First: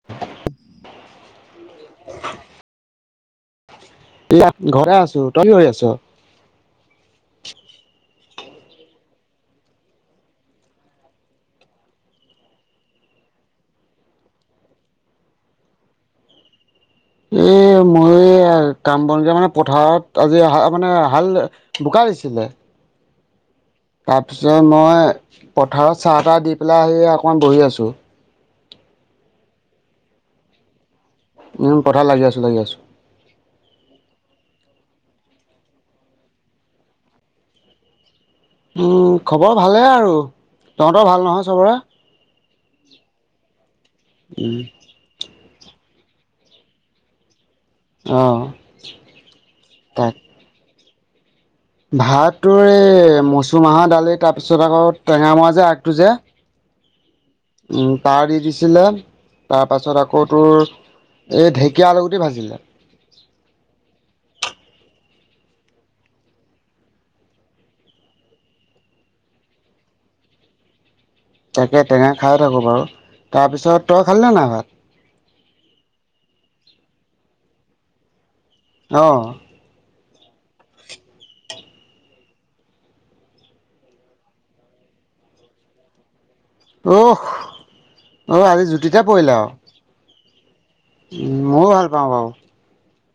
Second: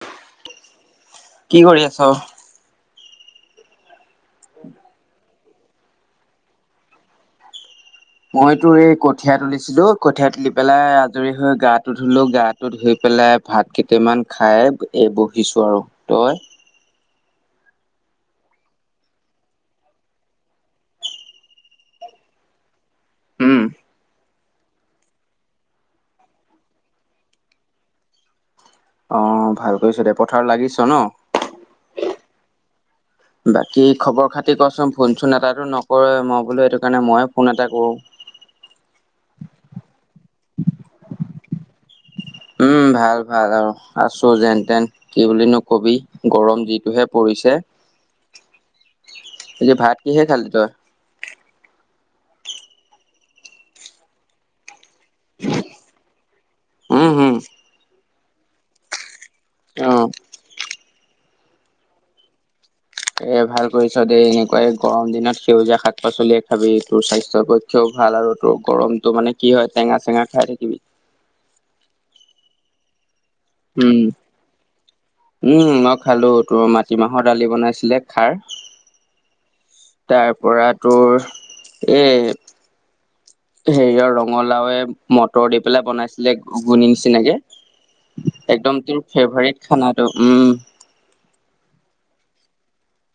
[inaudible] কি কৰি আছ? এয়া ঘৰতে আছো। তই কি কৰি আছ? মই তোৰ এই কঠিয়া তুলিছিলো কঠিয়া তুলি পেলাই আজৰি হৈ গাটো ধুলো গা টো ধুই পেলাই ভাত কেইটামান খাই এই বহিছো আৰু। তই? এ মইও এয়া কাম বন যে মানে পথাৰত আজি হ মানে হাল বোকা দিছিলে। উম। তাৰপিছত মই পথাৰত চাহ তাহ দি পেলাই আহি অকণমান বহি আছো। অঁ, ভাল কৰিছ দে, পথাৰত লাগিছ ন? উম পথাৰত লাগি আছো লাগি আছো। বাকী খবৰ খাতি ক'চোন ফোনচোন এটাটো নকৰে মই বোলো সেইটো কাৰণে মইয়ে ফোন এটা কৰো। উম খবৰ ভালে আৰু। তহঁতৰ ভাল নহয় চবৰে? উম ভাল ভাল অঁ, আছো যেন তেন। কি বুলিনো কবি গৰম যিটোহে পৰিছে। অঁ আজি ভাত তাক কিহে খালি তই? ভাত তোৰ এই মচুৰ মাহৰ দালি তাৰপিছত আকৌ টেঙা মৰা যে আগটো যে। উম হুম উম তাৰ দি দিছিলে অ তাৰপাছত আকৌ তোৰ এই ঢেকীয়া আলগুটি ভাজিলে। এ ভাল কৰিছ দেই, এনেকুৱাই গৰম দিনত সেউজীয়া শাক পাচলিয়ে খাবি তোৰ স্বাস্থ্যৰ পৈ ক্ষে ভাল আৰু তোৰ গৰমটো মানে কি হয় টেঙা চেঙা খাই থাকিবি। তাকে টেঙা খাই থাকো বাৰু। তাৰপিছত তই উম খালি নে নাই ভাত? উম মই খালো তোৰ মাটিমাহৰ দালি বনাইছিলে খাৰ। অঁ। তাৰপৰা তোৰ এই হেৰিয়ৰ ৰঙালাওয়ে মটৰ দি পেলাই বনাইছিলে। ঘুগুনী অহ নিচিনাকে, অ' আজি একদম জুতিতে তোৰ ফেভাৰট খানাটো উম। মইও ভাল পাওঁ বাৰু।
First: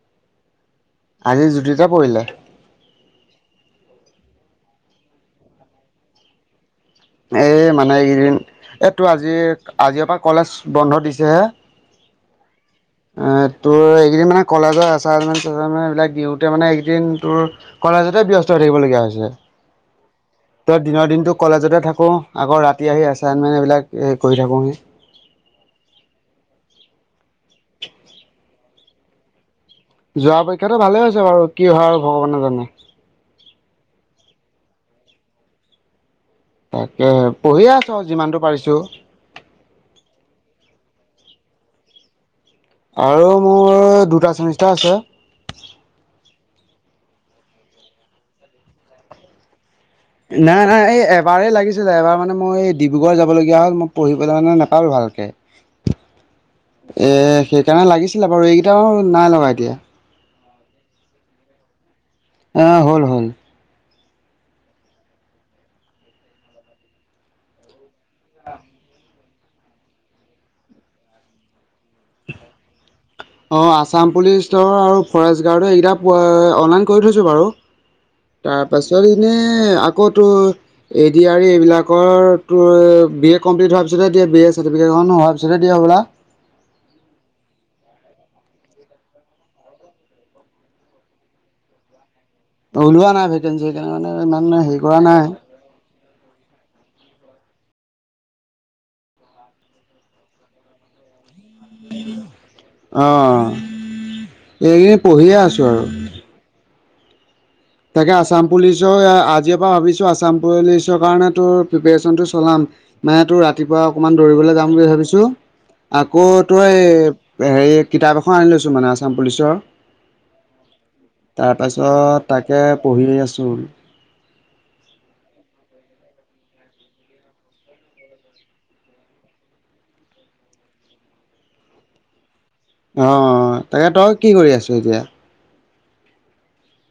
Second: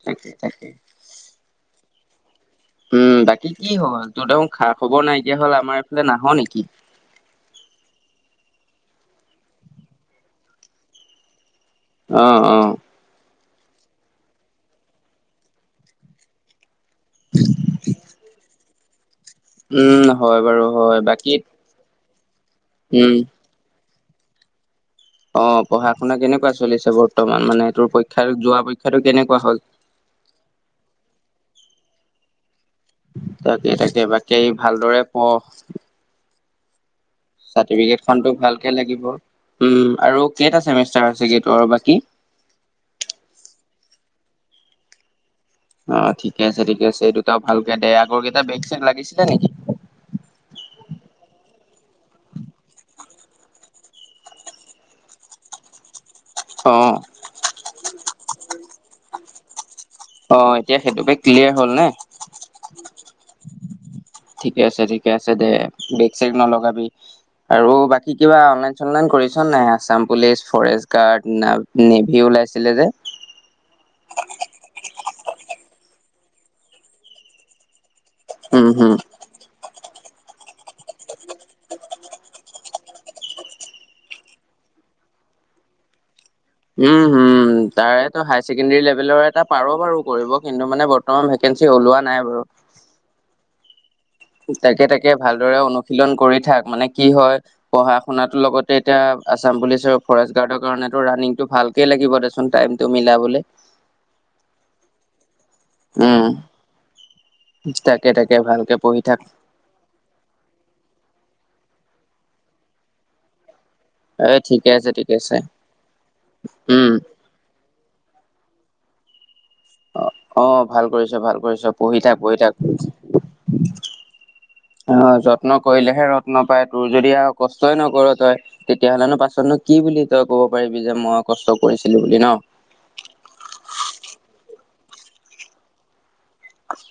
তাকে তাকে। আজি জুতিতে পৰিলে। উম বাকী কি হ'ল, তোৰ দেখোন খা খবৰ নাইকিয়া হ'ল আমাৰ এইফালে নাহ নেকি? এই মানে এইকেইদিন এই তোৰ আজি আজিৰ পৰা কলেজ বন্ধ দিছেহে। অঁ অঁ। এ তোৰ এইকদিন মানে কলেজৰ এছাইনমেণ্ট চেছাইনমেণ্ট এইবিলাক দিওঁতে মানে এইকদিন তোৰ কলেজতে ব্যস্ত হৈ থাকিব লগীয়া হৈছে। উম হয় বাৰু তই হয় দিনৰ বাকী দিনত কলেজতে থা কো আকৌ আকৌ ৰাতি আহি উম এছাইনমেণ্ট এইবিলাক কৰি থাকোঁহি। অ' পঢ়া শুনা কেনেকুৱা চলিছে বৰ্তমান মানে তোৰ পৰীক্ষা যোৱা পৰীক্ষাতটো কেনেকুৱা হল। যোৱা পৰীক্ষাতো ভালে হৈছে বাৰু কি হয় আৰু ভগৱানে জানে। তাকে তাকে বাকী ভালদৰে পঢ। তাকেহে। চাৰ্টিফিকেট খনটো ভালকে লাগিব উম আৰু কেইটা চেমিষ্টাৰ আছে আৰু বাকী। আৰু মোৰ দুটা চেমিষ্টাৰ আছে। অ' ঠিকে আছে ঠিকে আছে এই দুটা ভালকে দে আগৰ কেইটা বেগ চেগ লাগিছিলে নেকি। নাই নাই এই এবাৰেই লাগিছিল এবাৰ মানে মই এই ডিব্ৰুগড় যাবলগীয়া হ'ল মই পঢ়িবলৈ মানে নাপালো ভালকে। [inaudible] এ সেইকাৰণে লাগিছিলে বাৰু এইকেইটা নাই লগা এতিয়া। অ' এতিয়া সেইটো বেগ ক্লিয়াৰ হ'ল নে। অ' হ'ল হ'ল। ঠিকে আছে ঠিকে আছে দে বেগ চেগ নলগাবি আৰু বাকী। কি কিবা অনলাইন চলাইন কৰিছ নাই আছাম পুলিচ ফৰেষ্ট গাৰ্ড না নেভি ওলাইছিলে যে। অ' আছাম পুলিচৰ আৰু ফৰেষ্ট গাৰ্ড এইকেইটা অনলাইন কৰি থৈছো বাৰু। [inaudible] হম তাৰপাছত এনে আকৌ তোৰ। এ ড আৰ ৰি এইবিলাকৰ বি এ কমপ্লিট হোৱাৰ পিছতে দিয়া বি এ চাৰ্টিফিকেটখন হোৱাৰ পিছতে দিয়া হব'লা উম হম। তাৰে হাইৰ ছেকেণ্ডৰী লেভেলৰ এটা পাৰ বাৰু কৰিব কিন্তু মানে বৰ্তমান ভেকেঞ্চি ওলোৱা নাই বাৰু। ওলোৱা নাই ভেকেঞ্চিৰ হেইকাৰণে মানে ইমান হেৰি কৰা নাই। শীলন কৰি থাক মানে কি হয়। পঢ়া শুনাটো লগতে এতিয়া আছাম পুলিচ আৰু ফৰেষ্ট গাৰ্ডৰ কাৰণটো ৰানিং টো ভাল! একে লাগিব দেচোন টাইমটো মিলাবলে অঁ এইকেইদিন পঢ়িয়ে আছোঁ আৰু। উম। তাকে আসাম ভালকে পুলিচৰ পঢ়ি এয়া থাক আজি। ভাবিছো আছাম পুলিচৰ কাৰণে তোৰ প্ৰিপৰেচনটো চলাম মানে তোৰ ৰাতি। ৰাতিপুৱা অকমান এ দৌৰিবলৈ ঠিকে যাম বুলি আছে ঠিকে ভাবিছো আছে আকৌ তই উম এই। হেৰি কিতাপ এখন আনি লৈছোঁ মানে আসাম পুলিচৰ। অ' অ' ভাল কৰিছ ভাল কৰিছ পঢ়ি তাৰপাছত থাক পঢ়ি। থাক তাকে পঢ়িয়ে আছোঁ। অ' যত্ন কৰিলেহে ৰত্ন পায় তোৰ যদি আৰু কষ্টই নকৰ তই। তেতিয়াহলেনো পাছতনো কি বুলি তই ক'ব পাৰিবি যে মই কষ্ট কৰিছিলো বুলি ন। অ' তাকে তই কি কৰি আছো এতিয়া।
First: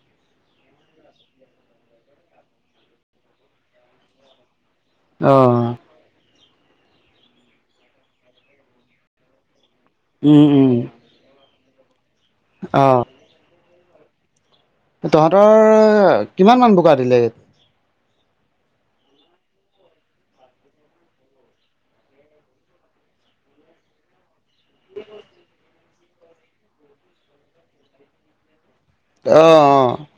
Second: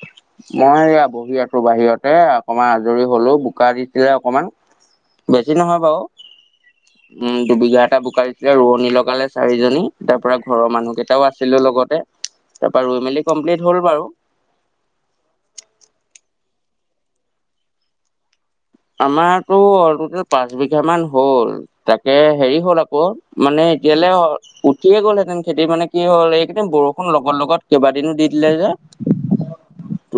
[inaudible] মই এয়া বহি আছোঁ বাহিৰতে! এ অকণমান আজৰি হলো বোকা দিছিলে অকমান? বেছি অ', নহয় বাৰু উম দুবিঘা এটা বোকাৰ দিছিলে ৰোৱনী লগালে চাৰিজনী। তাৰ পৰা উম, উম, ঘৰৰ মানুহকেইটাও আছিলো লগতে তাৰ পৰা অ'। ৰুই মেলি কমপ্লিট হ'ল বাৰু। তহঁতৰ কিমান মান বোকা দিলে। আমাৰত অলটোটেল পাঁচ বিঘা মান হ'ল। তাকে হেৰি হ'ল আকৌ মানে এতিয়ালৈ। উঠিয়ে গ'লহেঁতেন খেতি মানে কি হ'ল এইকেইদিন বৰষুণ লগত লগত কেইবাদিনো দি দিলে যে। অ অ। ত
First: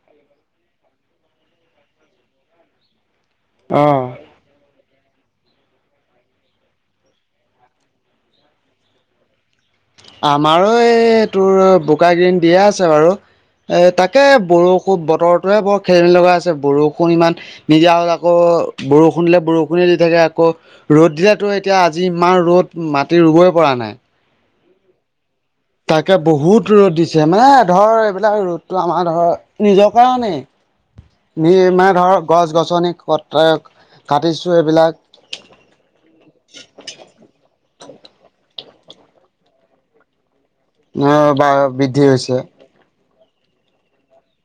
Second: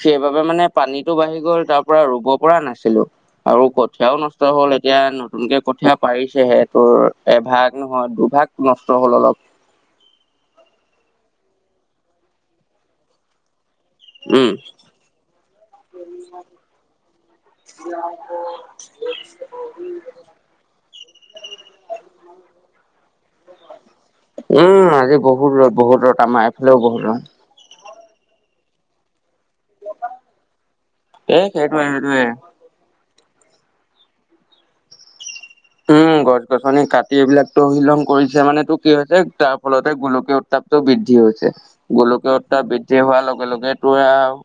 সেইবাবে মানে পানীতটো বাঢ়ি গ'ল তাৰ পৰা ৰুব পৰা নাছিলো। আৰু অ', অ'। কঠীয়াও নাচ। নষ্ট হ'ল এতিয়া নতুনকে কঠিয়া পাৰিছেহে তোৰ এভাগ নহয় দুভাগ নষ্ট হ'ল অলপ। আমাৰো এই তোৰ বোকাগেদিন দিয়ে আছে বাৰু এই তাত- কে উম বৰষু বতৰটোয়ে বৰ খেলি মেলি লগাই আছেঁ বৰষুণ ইমান- নিজা হলে আকৌ বৰষুণ দিলে বৰষুণে দি থাকে আকৌ। ৰ'দ দিলেটো এতিয়া আজি ইমান ৰ'দ মাটি ৰুবই পৰা নাই। উম' আজি বহুত ৰদ। বহুত তাকে ৰ'দ আমাৰ বহুত এইফালেও ৰ'দ দিছে মানে ধৰ এইবিলাক ৰ'দটো আমাৰ ধৰ- নিজৰ কাৰণেই এ নি সেইটোৱে ইমাৰ সেইটোৱে ধৰক গছ গছ- ছনি কট্ৰায়ক কাটিছোঁ এইবিলাক- উম' গছ গছনি কাটি এইবিলাক তহিলং কৰিছে মানে টো কি হৈছে তাৰ ফলতে গুলকীয় উত্তাপ- বৃদ্ধি বা হৈছে। বৃদ্ধি হৈছে। গোলকীয় উত্তাপ বৃদ্ধি হোৱাৰ লগে লগে তোৱাও-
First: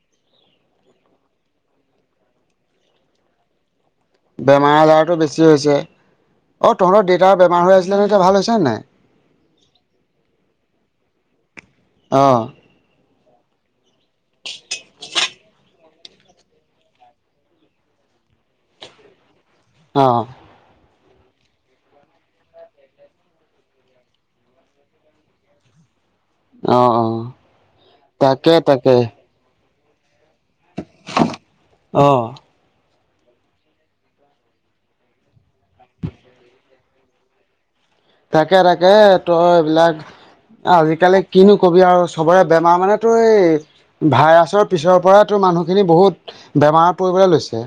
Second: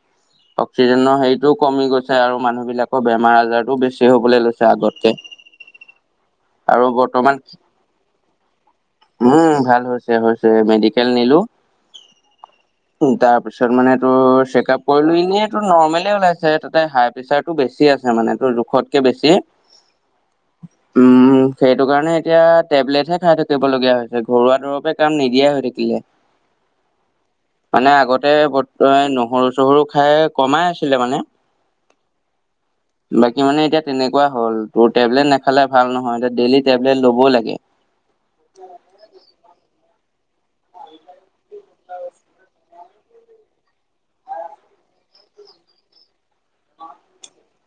অক্সিজেনৰ হেৰিতও কমি গৈছে আৰু মানুহ বিলাকৰ বেমাৰ আজাৰতো বেছি- হবলৈ লৈছে বেমাৰ আগতকে আজাৰটো বেছি হৈছে। অ' আৰু তহঁতৰ বৰ্তমান দেউতাৰ বেমাৰ হৈ আছিলে নে এতিয়া ভাল হৈছে নে নাই? উম' ভাল হৈছে হৈছে, মেডিকেল নিলো। অঁ' উম' তাৰ পিছত মানে টো চেক আপ কৰিলো এনেইটো নৰ্মলে ওলাইছে। ছে হাই প্ৰেচাৰটো বেছি আছে মানে টোৰ জোখতকে বেছি- অঁ' [inaudible] উম' সেইটো কাৰণে এতিয়া টেবলেটহে খাই থাকিবলগীয়া হৈছে ঘৰুৱা দৰৱে কাম নিদিয়া হৈ থাকিলে। অঁ অঁ' মানে আগতে বৰ্ত নহৰু চহৰু খাই কমাই আছিলে মানে। অঁ' [inaudible] বাকী মানে এতিয়া তেনেকুৱা হ'ল। ত' টেবলেট নাখালে ভাল নহয় এতিয়া ডেইলি টেবলেট ল'বই লাগে। তাকে তাকে, তই এইবিলাক আজিকালি কিনো কবি আৰু চবৰে বেমাৰ মানে- তো এই ভাইৰাছৰ পিছৰ পৰাই তোৰ মানুহখিনি বহুত বেমাৰ পৰিবলৈ লৈছে।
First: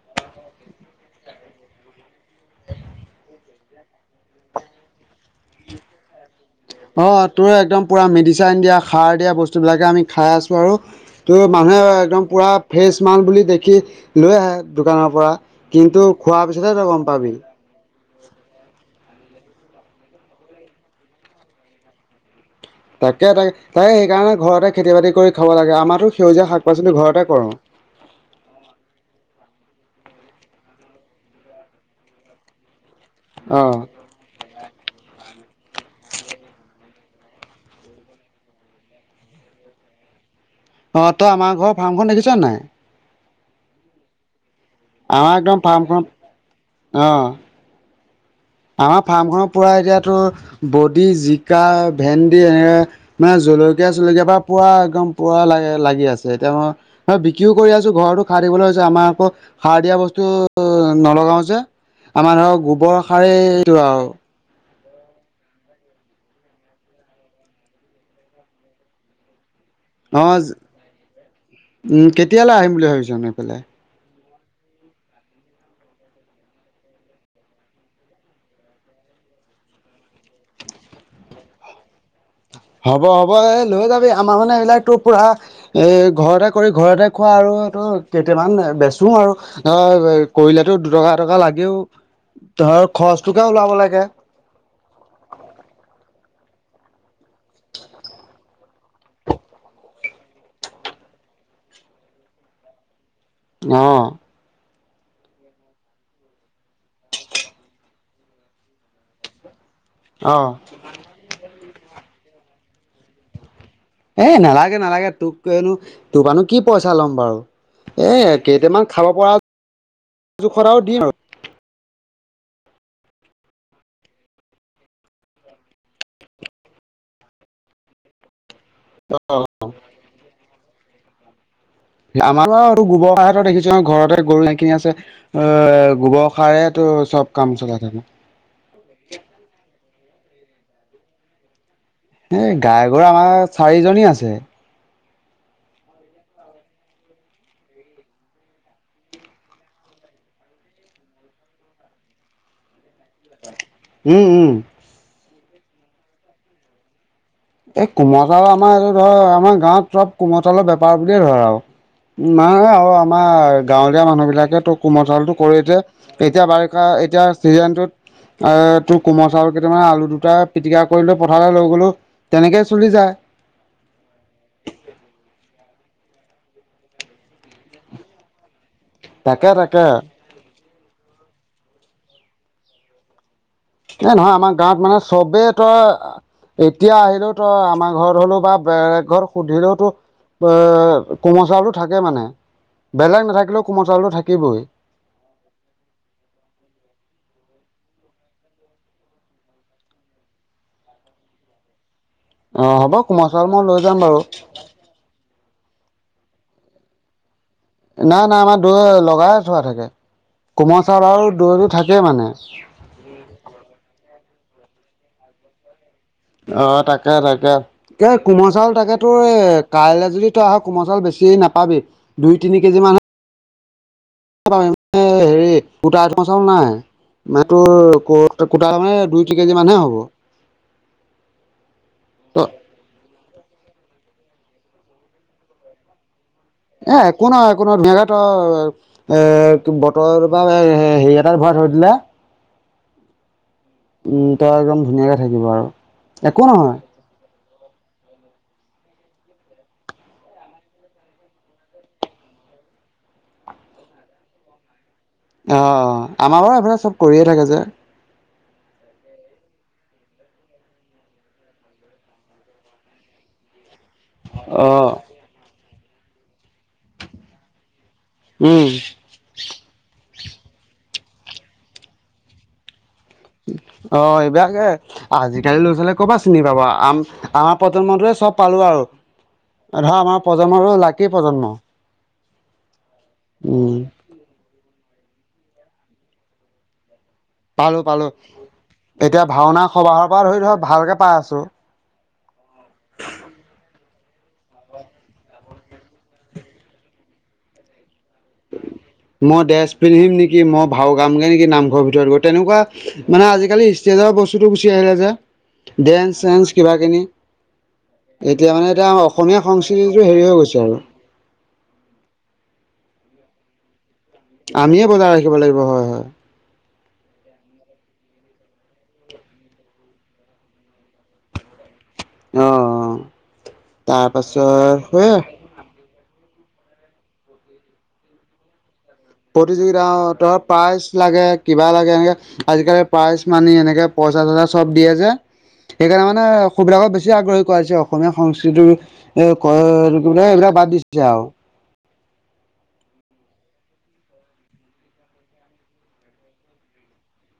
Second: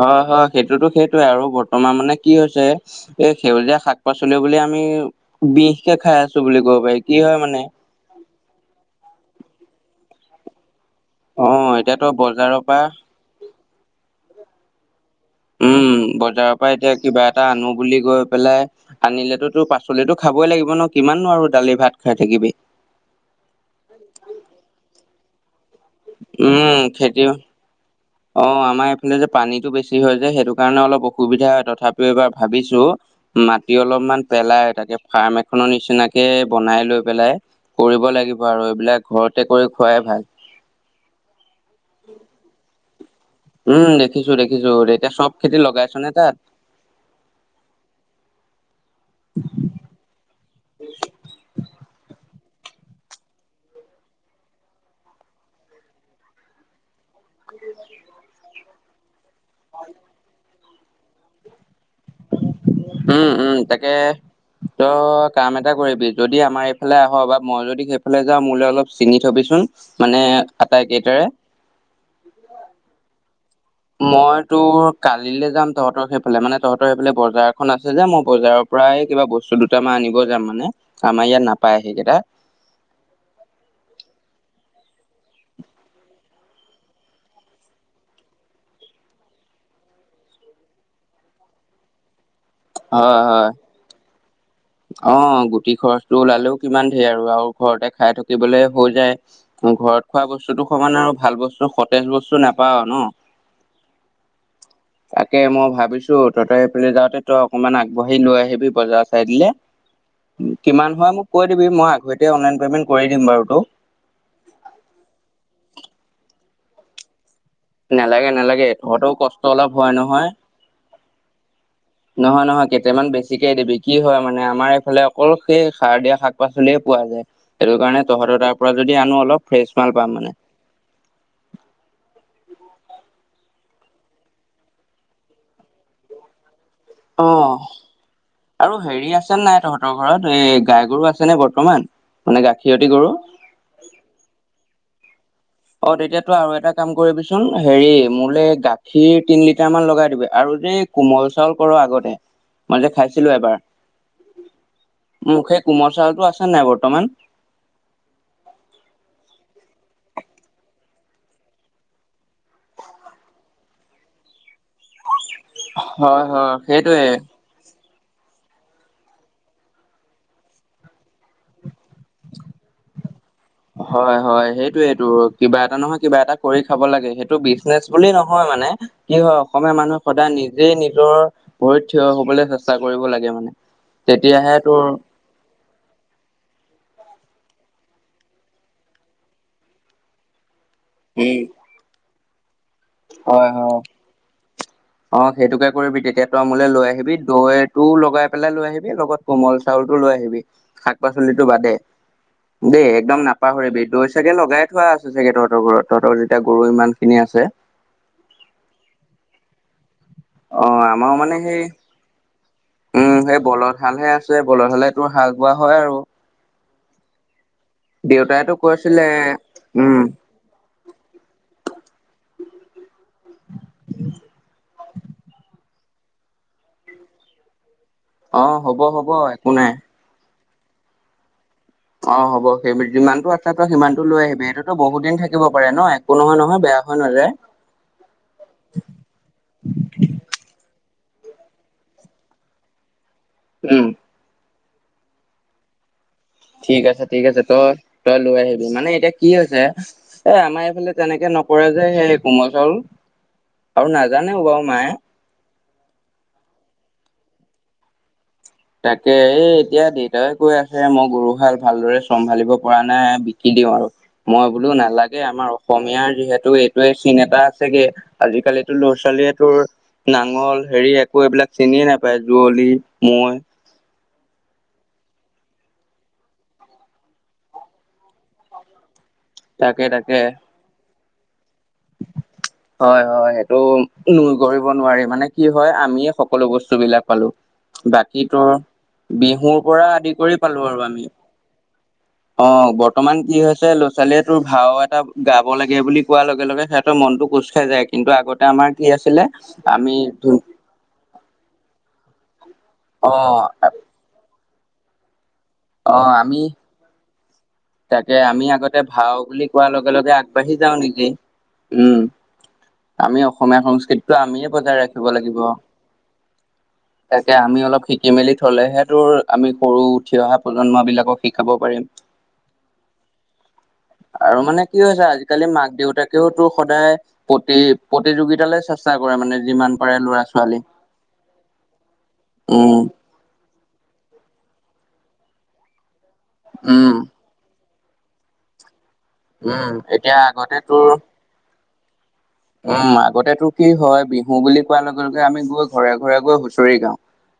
হয় হয়, সেইটোতো সেইটোৱে আৰু বৰ্তমান মানে কি হৈছে? এই সেউজীয়া শাক পাচলি বুলি আমি বিষকে খাই আছোঁ বুলি ক'ব পাৰি কি হয় মানে- পূৰা মেডিচাইন দিয়া সাৰ দিয়া বস্তু বিলাকে আমি খাই আছোঁ আৰু- অ ত' মানুহে এতিয়াতো একদম পূৰা বজাৰৰ পৰা ফ্ৰেছ মাল বুলি দেখি লৈ আহে দোকানৰ পৰা। কিন্তু উম' খোৱাৰ বজাৰৰ পিছতহে পৰা তই এতিয়া গম কিবা পাবি। এটা আনো বুলি গৈ পেলাই- আনিলেতো তোৰ পাচলিতো খাবই লাগিব ন কিমাননো আৰু দালি ভাত খাই থাকিবি। তাকে তাকে, তাকে সেইকাৰণে ঘৰতে খেতি বাতি কৰি খাব লাগে আমাৰো সেউজীয়া শাক পাচলি ঘৰতে কৰোঁ। অঁ আমাৰ এইফালে যে পানীটো বেছি হয় যে সেইটো কাৰণে অলপ অসুবিধা হয় তথাপিও এইবাৰ ভাবিছো- মাটি অ'। অলপমান পেলায় তাকে ফাৰ্ম এখনৰ নিচিনাকে বনাই লৈ পেলাই- কৰিব লাগিব আৰু এইবিলাক ঘৰতে কৰি খোৱাই ভাল। অঁ তই আমাৰ ঘৰৰ ফাৰ্মখন দেখিছ নে নাই। উম' দেখিছো দেখিছো এতিয়া চব খেতি লগাইছ নে তাত? অঁ' আমাৰ ফাৰ্মখনৰ পুৰা এতিয়াতো বডি, জিকা, ভেন- দি এনেকে মানে জলকীয়া চলকীয়া বা পুৰা একদম পুৰা লাগে লাগি আছে এতিয়া ম- অঁ' বিক্ৰীও কৰি আছোঁ ঘৰতো সাৰ দিবলৈ হৈছে আমাৰ আকৌ সাৰ দিয়া বস্তু- উম' নলগাওঁ যে আমাৰ ধৰক গোবৰ সাৰে এইটো আৰু। তয় কাম এটা কৰিবি যদি আমাৰ এইফালে আহ বা মই যদি সেইফালে যাওঁ মোলে অলপ চিঙি থবিচোন। মানে আটাই গেইটাৰে। উ, কেতিয়ালৈ আহিম বুলি ভাবিছা [unintelligible] এইফালে? মই তোৰ কালিলৈ যাম তহঁতৰ সেইফালে মানে তহঁতৰ সেইফালে বজাৰখন আছে যে, মই বজাৰৰ পৰায়ে কিবা বস্তু দুটামান আনিব যাম মানে, আমাৰ ইয়াত নাপায় সেইকেইটা। হ'ব হ'ব, এই লৈ যাবি, আমাৰ মানে এইবিলাক তোৰ পুৰা এ, ঘৰতে কৰি ঘৰতে খোৱা আৰুটো কেইটামান বেচো আৰু। এ, কৰিলেতো দুটকা এটকা লাগেও, ধৰ হয় খৰচটোকে হয় ওলাব লাগে। অ' গুটি খৰচটো ওলালেও কিমান ঢেৰ আৰু, আৰু ঘৰতে খাই থাকিবলে হৈ যায়। ঘৰত খোৱা বস্তুটো সমানে আৰু ভাল বস্তু, সতেজ বস্তু নাপাওঁ ন'। অ'। [inaudible] তাকে মই ভাবিছোঁ তহঁতৰ এইফালে যাওঁতে তই অকনমান আগবাঢ়ি লৈ আহিবি বজাৰ চাই দিলে। অ কিমান হয় মোক কৈ দিবি, মই আগৰিতে অনলাইন পেমেন্ট কৰি দিম বাৰু তোক। এ, নালাগে নালাগে, তোক কনো, তোৰ আনো কি পইচা ল'ম বাৰু। এ, নালাগে নালাগে কেইটামান তহঁতৰো খাব পৰা কষ্ট অলপ হয় নহয় [unintelligible] দিম আৰু। [inaudible] নহয় নহয় কেইটামান বেছিকে দিবি, কি হয় মানে আমাৰ এইফালে অকল সেই সাৰ দিয়া শাক পাচলিয়ে পোৱা যায়। সেইটো কাৰণে তহঁতৰ তাৰ পৰা যদি আনো অলপ ফ্ৰেচ মাল পাম মানে। আমাৰ পৰাটো গোবৰ সাৰ তই দেখিছ ঘৰতে গৰু এইখিনি আছে অ' গোবৰ সাৰে তোৰ অ চব কাম চলাই থাকে। আৰু হেৰি আছেনে নাই তহঁতৰ ঘৰত, এই গাই গৰু আছেনে বৰ্তমান? মানে এই গাখীৰতী গাই গৰু আমাৰ চাৰিজনী আছে। অ' তেতিয়াতো আৰু এটা কাম কৰিবিচোন, হেৰি মোলৈ গাখীৰ তিন লিটাৰ মান লগাই দিবি আৰু যে কোমল চাউল কৰোঁ আগতে। মই যে খাইছিলোঁ এবাৰ। উম উম মো সেই কোমল চাউলটো আছে নাই বৰ্তমান? এই কোমল চাউল আমাৰ এইটো ধৰ আমাৰ গাঁৱত চব কোমল চাউলৰ বেপাৰ বুলিয়ে ধৰ আৰু। নাই আৰু আমাৰ গাঁৱলীয়া মানুহবিলাকে তোক কোমল চাউলটো কৰোঁতে, হয় এতিয়া হয় বাৰিষা সেইটোয়ে এতিয়া চিজনটোত এ, তোৰ কোমল চাউল কেইটামানে আলু দুটা পিটিকা কৰিলোঁ পথাৰলৈ লৈ গ'লো। তেনেকে চলি যায়। [inaudible] হয় হয় সেইটোৱেইটো, কিবা এটা নহয় কিবা এটা কৰি খাব লাগে, সেইটো বিজনেচ বুলি নহয় মানে। কি হয় তাকে অসমীয়া তাকে মানুহে সদায় নিজেই নিজৰ ভৰিত থিয় হ'বলৈ চেষ্টা কৰিব লাগে মানে। এই নহয় আমাৰ তেতিয়াহে তোৰ গাঁৱত মানে চবেই তই এতিয়া আহিলেও তই আমাৰ ঘৰত হ'লেও বা বেলেগ ঘৰত সুধিলেও তোৰ এ উম কোমল চাউলটো থাকে মানে, বেলেগ হয় নাথাকিলেও হয় কোমল চাউলটো থাকিবই। অ' সেইটোকে কৰিবি, তেতিয়া তই মোলৈ লৈ আহিবি, দৈটো লগাই পেলাই লৈ আহিবি লগত কোমল চাউলটো লৈ আহিবি, শাক পাচলিটো বাদে। অ' দেই হ'ব একদম কোমল চাউল মই লৈ নাপাহৰিবি। যাম দৈ বাৰু। চাগে লগাই থোৱা আছে ছাগে তহঁতৰ ঘৰত, তহঁতৰ যেতিয়া গৰু ইমানখিনি আছে। নাই নাই আমাৰ দৈ লগাই থোৱা থাকে। অ কোমল চাউল আমাৰ আৰু মানে সেই দৈ থাকেই মানে। উম, সেই বলদ হালহে আছে, বলদ হ'লে তোৰ হাল বোৱা হয় আৰু। অ' তাকে তাকে। এই কোমল দেউতাইতো চাউল থাকে কৈছিলে তোৰ এ, উম কাইলে যদি তই আহ কোমল চাউল বেছি নাপাবি, দুই তিনি কেজি মান [unintelligible] হেৰি গুটাই থোৱা চাউল নাই মানে তোৰ অ [unintelligible] কোটা হ'ব মানে হ'ব দুই তি একো কেজি নাই মানহে হ'ব। অ ত হ'ব সেই যিমানটো আছে সিমানতো লৈ আহিবি এইটোতো বহুত দিন থাকিব পাৰে ন' একো নহয় নহয়। বেয়া এ হৈ একো নাযায় নহয়। একো নহয় ধুনীয়াকে থয় বটল বা হেৰি এটাত ভৰাই থৈ দিলে। উমঁ। উমঁ তই একদম ধুনীয়াকে থাকিব আৰু। একো নহয় ঠিক আছে ঠিক আছে তই, তই লৈ আহিবি মানে এতিয়া কি হৈছে? এ আমাৰ এইফালে তেনেকে নকৰে যে সেই কোমল চাউল। আৰু নাজানে বাৰু মায়ে। অঁ আমাৰ বাৰু ইফালে চব কৰিয়ে থাকে যে। তাকে এই এতিয়া দেউতাইও কৈ আছে মই গৰু হাল ভালদৰে চম্ভালিব পৰা নাই বিকি দিওঁ আৰু মই অ বোলো নালাগে আমাৰ অসমীয়াৰ যিহেতু এইটোৱে চিন এটা আছেগে। আজিকালিতো উম ল'ৰা ছোৱালীয়ে তোৰ নাঙল হেৰি একো এইবিলাক চিনিয়ে নাপায় যুৱলি, মৈ। অঁ এইবাকে আজিকালি ল'ৰা ছোৱালীয়ে ক'ৰবা চিনি পাব আম আমাৰ প্ৰজন্মটোৱে চব পালো আৰু। তাকে আধা আমাৰ প্ৰজন্মতো আৰু লাকি প্ৰজন্ম। হয়ঁ হয়ঁ সেইটো উম নো কৰিব নোৱাৰি মানে কি হয় আমি সকলো বস্তুবিলাক পালো। বাকী তোৰ, এতিয়া বিহুৰ ভাওনা পৰা সবাহৰ আদি কৰি ধৰি ধৰ পালো আৰু ভালকে আমি। পাই আছো অঁ' বৰ্তমান কি হৈছে লোচ ল'ৰা ছোৱালীয়ে তোৰ ভাও এটা গাব লাগে বুলি কোৱাৰ লগে লগে সিহঁতৰ মনটো কোজ খাই যায় কিন্তু আগতে আমাৰ। কি আছিলে মই ড্ৰেছ আমি পিন্ধিম নেকি মই ভাও গামগে নেকি নামঘৰ ভিতৰত গৈ তেনেকুৱা অ মানে আজিকালি ষ্টেজৰ বস্তুটো গুচি আহিলে যে। অ ডেন্স আমি চেন্স কিবা কিবি। তাকে আমি আগতে ভাও অসমীয়া বুলি কোৱাৰ লগে সংস্কৃতিটো লগে হেৰি হৈ আগবাঢ়ি গৈছে যাওঁ আৰু নিজে। উমঁ, আমি অসমীয়া সংস্কৃতিটো আমিয়ে বজাই ৰাখিব লাগিব। তাকে আমি অলপ শিকি মেলি থ'লেহে তোৰ আমি সৰু উঠি অহা প্ৰজন্ম বিলাকক শিকাব পাৰিম। অ আৰু তাৰপাছত মানে কি হৈছে সেয়ে আজিকালি মাক দেউতাক তেওঁতো সদায় প্ৰতি প্ৰতিযোগিতালৈ চে প্ৰতিযোগিতাত অ' তাৰ প্ৰাইজ লাগে কিবা লাগে এনেকে উম আজিকালি প্ৰাইজ মানি এনেকে পইচা চইচা চব দিয়ে যে, সেইকাৰণে মানে সেইবিলাকক উম, বেছি আগ্ৰহী কৰাইছে। অসমীয়া সংস্কৃতিৰ এ উম, এতিয়া কয় আগতে এইবিলাক বাদ দিছে আও। উমঁ আগতেতো কি হয় বিহু বুলি কোৱাৰ লগে লগে আমি গৈ ঘৰে ঘৰে গৈ হুঁচৰি গাওঁ।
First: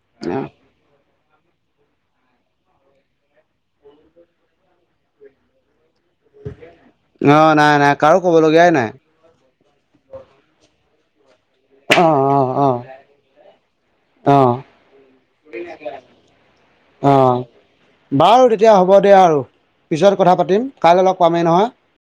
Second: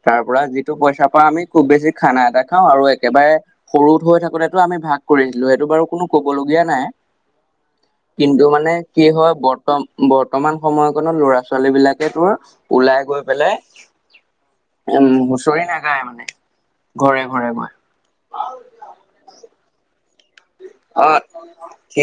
তাৰ পৰা যিটো পইচাৰ পাও আমি খুব বেছি খানা এটা খাওঁ আৰু একেবাৰে- সৰুত হৈ থাকোতেটো আমি ভাগ কৰিছিলো সেইটো বাৰু কোনো ক'বলগীয়া নাই অ নাই নাই কাৰো কিন্তু কবলগীয়াই মানে নাই কি হয় বৰ্ত বৰ্তমান সময়কণত ল'ৰা ছোৱালী অ বিলাকে তোৰ অ অ ওলাই গৈ পেলাই অ উমঁ হুচৰি নাগায় মানে অ ঘৰে ঘৰে গৈ। বাৰু তেতিয়া হ'ব দে আৰু পিছত কথা পাতিম কাইলৈ অ', লগ পামেই নহয়। সি